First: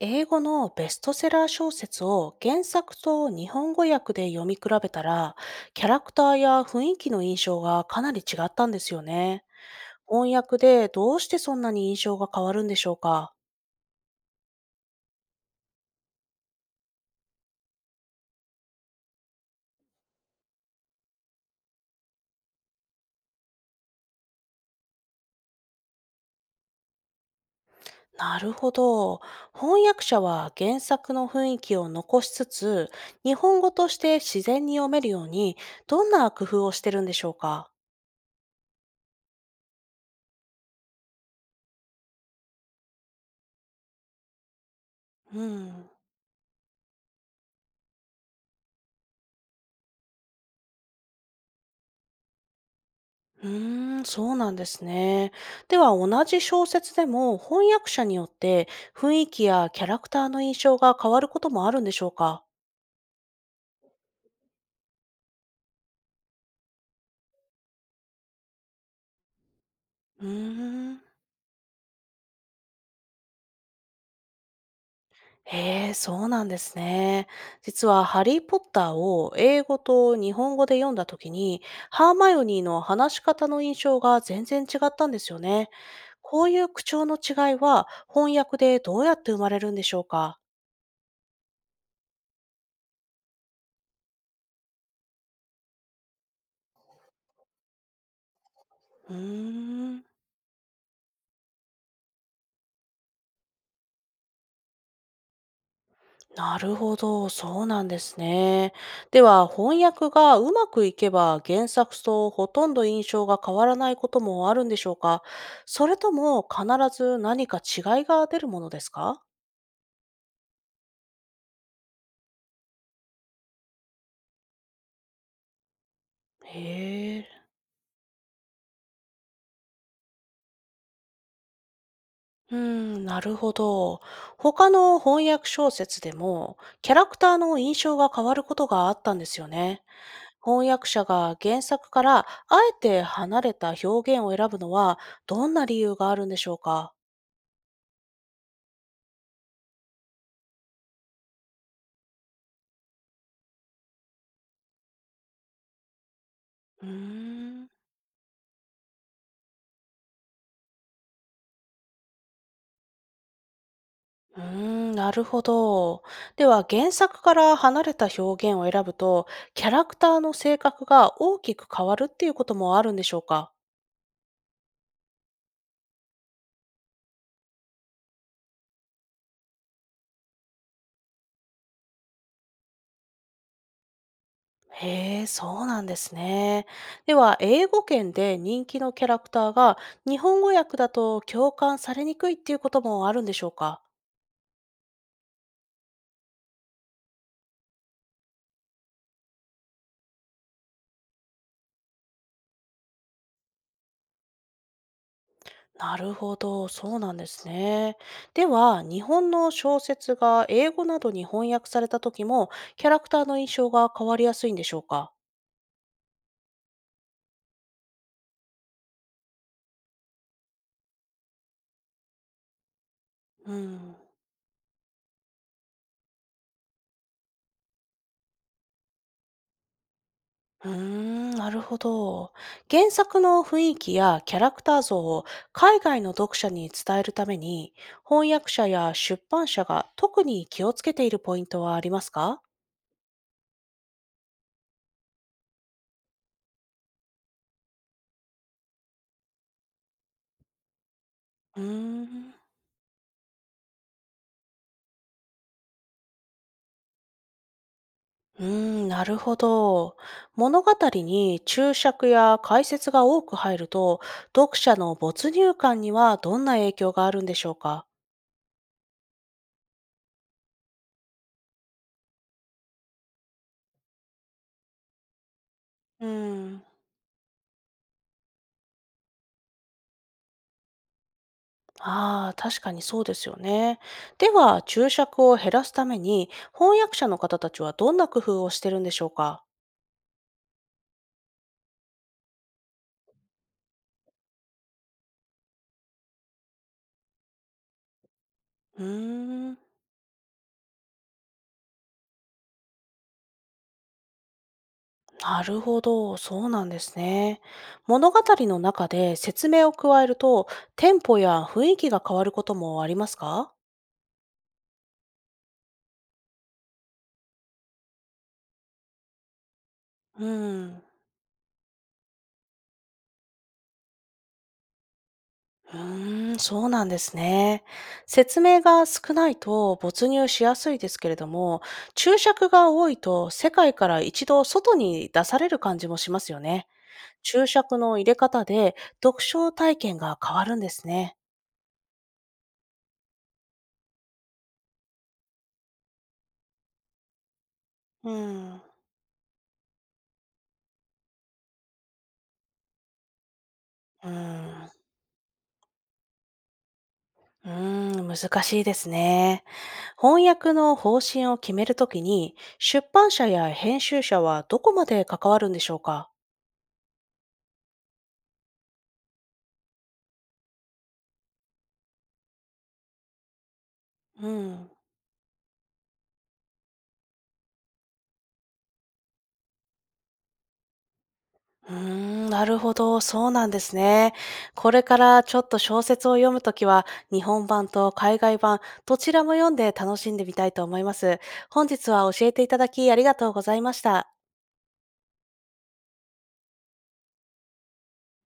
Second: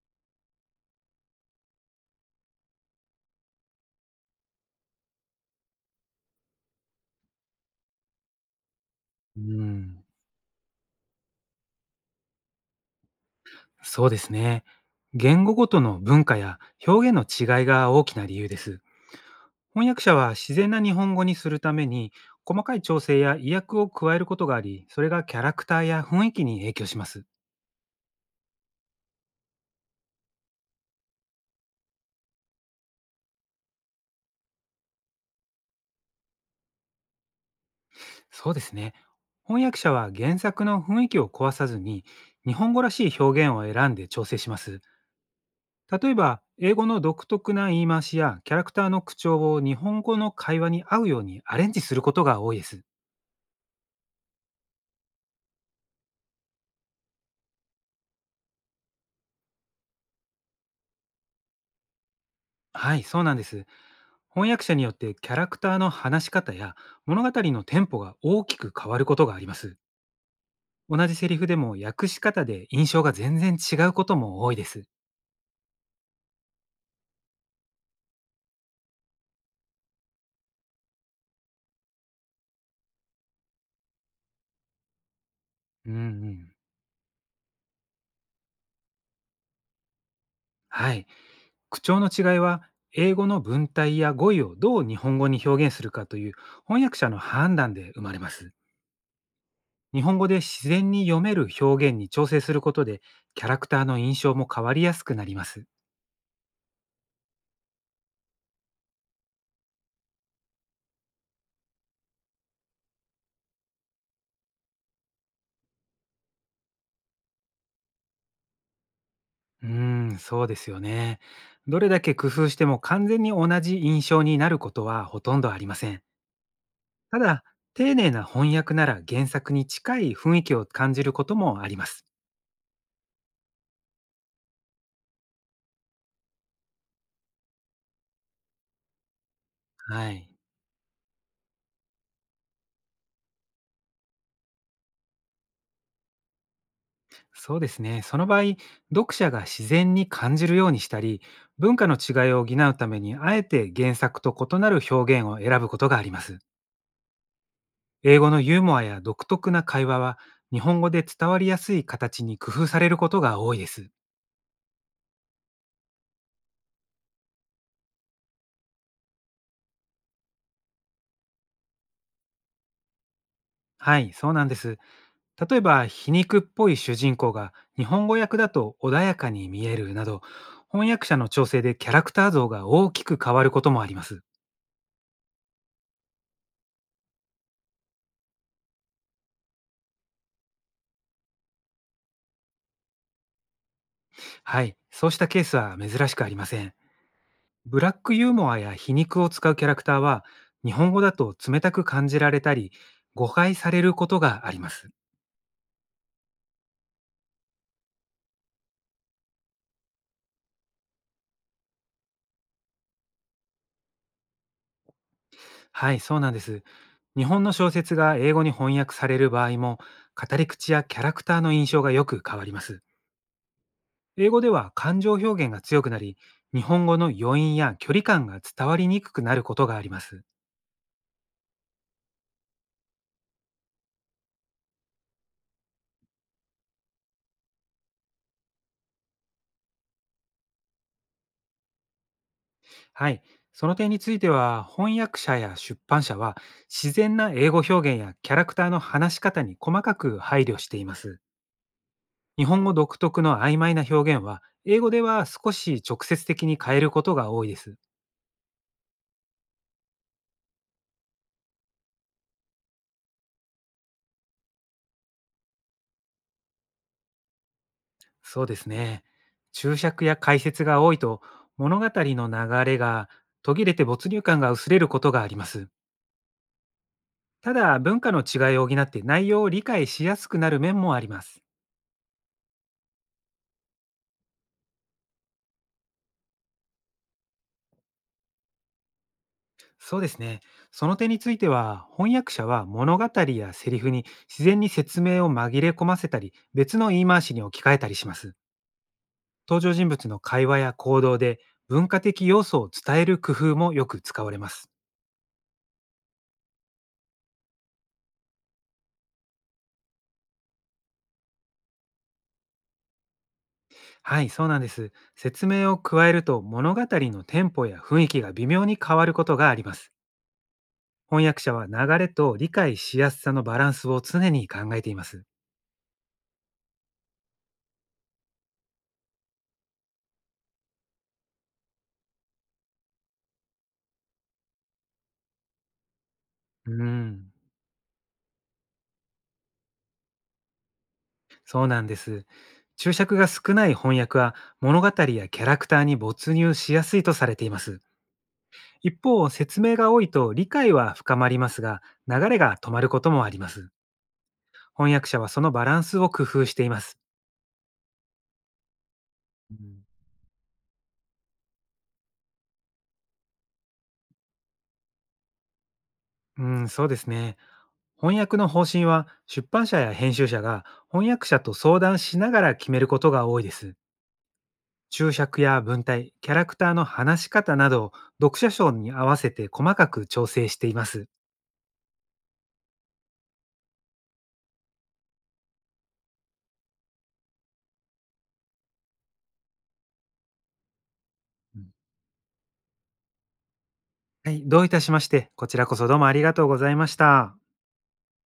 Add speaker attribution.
Speaker 1: 英語のベストセラー小説を原作と日本語訳で読み比べたら、キャラクターや雰囲気の印象がかなり違ったんですよ
Speaker 2: う
Speaker 1: ね。
Speaker 2: ーん、
Speaker 1: 翻訳でどうしてそんなに印象が変わるんでしょうか？
Speaker 2: そうですね。言語ごとの文化や表現の違いが大きな理由です。翻訳者は自然な日本語にするために、細かい調整や意訳を加えることがあり、それがキャラクターや雰囲気に影響します。
Speaker 1: なるほど。翻訳者は原作の雰囲気を残しつつ、日本語として自然に読めるように、どんな工夫をしてるんでしょうか？
Speaker 2: そうですね。翻訳者は原作の雰囲気を壊さずに、日本語らしい表現を選んで調整します。
Speaker 1: うん。
Speaker 2: 例えば、英語の独特な言い回しやキャラクターの口調を日本語の会話に合うようにアレンジすることが多いです。
Speaker 1: そうなんですね。では、同じ小説でも翻訳者によって雰囲気やキャラクターの印象が変わることもあるんでしょうか？
Speaker 2: はい、そうなんです。翻訳者によってキャラクターの話し方や物語のテンポが大きく変わることがあります。
Speaker 1: うーん。
Speaker 2: 同じセリフでも訳し方で印象が全然違うことも多いです。
Speaker 1: へえ、そうなんですね。実はハリー・ポッターを英語と日本語で読んだ時に、ハーマイオニーの話し方の印象が全然違ったんですよね。
Speaker 2: うんう
Speaker 1: こう
Speaker 2: ん。
Speaker 1: いう口調の違いは翻訳でどうやって生まれるんでしょうか？
Speaker 2: はい。口調の違いは、英語の文体や語彙をどう日本語に表現するかという翻訳者の判断で生まれます。
Speaker 1: うー
Speaker 2: 日
Speaker 1: ん。
Speaker 2: 本語で自然に読める表現に調整することで、キャラクターの印象も変わりやすくなります。
Speaker 1: なるほど、そうなんですね。では、翻訳がうまくいけば原作とほとんど印象が変わらないこともあるんでしょうか？それとも必ず何か違いが出るものですか？
Speaker 2: うーん、そうですよね。どれだけ工夫しても完全に同じ印象になることはほとんどありません。
Speaker 1: へ
Speaker 2: た
Speaker 1: え。
Speaker 2: だ、丁寧な翻訳なら原作に近い雰囲気を感じることもあります。
Speaker 1: うん、なるほど。他の翻訳小説でもキャラクターの印象が変わることがあったんですよね。
Speaker 2: はい。
Speaker 1: 翻訳者が原作からあえて離れた表現を選ぶのはどんな理由があるんでしょうか？
Speaker 2: そうですね。その場合、読者が自然に感じるようにしたり、文化の違いを補うために、あえて原作と異なる表現を選ぶことがあります。
Speaker 1: うーん
Speaker 2: 英語のユーモアや独特な会話は、日本語で伝わりやすい形に工夫されることが多いです。
Speaker 1: うーなるほど。では、原作から離れた表現を選ぶと、キャラクターの性格が大きく変わるっていうこともあるんでしょうか？
Speaker 2: はい、そうなんです。例えば、皮肉っぽい主人公が日本語訳だと穏やかに見えるなど、翻訳者の調整でキャラクター像が大きく変わることもあります。
Speaker 1: へえ、そうなんですね。では、英語圏で人気のキャラクターが日本語訳だと共感されにくいっていうこともあるんでしょうか？
Speaker 2: はい、そうしたケースは珍しくありません。ブラックユーモアや皮肉を使うキャラクターは、日本語だと冷たく感じられたり、誤解されることがあります。
Speaker 1: なるほど、そうなんですね。では、日本の小説が英語などに翻訳された時も、キャラクターの印象が変わりやすいんでしょうか？
Speaker 2: はい、そうなんです。日本の小説が英語に翻訳される場合も、語り口やキャラクターの印象がよく変わります。
Speaker 1: うん。
Speaker 2: 英語では感情表現が強くなり、日本語の余韻や距離感が伝わりにくくなることがあります。
Speaker 1: なるほど。原作の雰囲気やキャラクター像を海外の読者に伝えるために、翻訳者や出版社が特に気をつけているポイントはありますか？
Speaker 2: はい。その点については、翻訳者や出版社は、自然な英語表現やキャラクターの話し方に細かく配慮しています。
Speaker 1: うーん、
Speaker 2: 日本語独特の曖昧な表現は、英語では少し直接的に変えることが多いです。
Speaker 1: なるほど。物語に注釈や解説が多く入ると、読者の没入感にはどんな影響があるんでしょうか？
Speaker 2: そうですね。注釈や解説が多いと、物語の流れが途切れて没入感が薄れることがあります。
Speaker 1: うーん。
Speaker 2: ただ、文化の違いを補って内容を理解しやすくなる面もあります。
Speaker 1: ああ、確かにそうですよね。では、注釈を減らすために、翻訳者の方たちはどんな工夫をしてるんでしょうか？
Speaker 2: そうですね。その点については、翻訳者は物語やセリフに自然に説明を紛れ込ませたり、別の言い回しに置き換えたりします。
Speaker 1: うーん、
Speaker 2: 登場人物の会話や行動で文化的要素を伝える工夫もよく使われます。
Speaker 1: なるほど、そうなんですね。物語の中で説明を加えると、テンポや雰囲気が変わることもありますか？
Speaker 2: はい、そうなんです。説明を加えると、物語のテンポや雰囲気が微妙に変わることがあります。
Speaker 1: うん。
Speaker 2: 翻訳者は流れと理解しやすさのバランスを常に考えています。
Speaker 1: そうなんですね。説明が少ないと没入しやすいですけれども、注釈が多いと世界から一度外に出される感じもしますよね。
Speaker 2: うん。
Speaker 1: 注釈の入れ方で読書体験が変わるんですね。
Speaker 2: そうなんです。注釈が少ない翻訳は、物語やキャラクターに没入しやすいとされています。
Speaker 1: うん、う
Speaker 2: 一方、説明が多いと理解は深まりますが、流れが止まることもあります。
Speaker 1: ん、
Speaker 2: 翻訳者はそのバランスを工夫しています。
Speaker 1: うん、難しいですね。
Speaker 2: う
Speaker 1: 翻訳の方針を決めるときに、出版社や編集者はどこまで関わるんでしょうか？
Speaker 2: ん、うん、そうですね。翻訳の方針は、出版社や編集者が翻訳者と相談しながら決めることが多いです。
Speaker 1: うん。
Speaker 2: 注釈や文体、キャラクターの話し方など、読者賞に合わせて細かく調整しています。
Speaker 1: なるほど、そうなんですね。これからちょっと小説を読むときは、日本版と海外版、どちらも読んで楽しんでみたいと思います。本日は教えていただきありがとうございました。
Speaker 2: はい、どういたしまして、こちらこそどうもありがとうございました。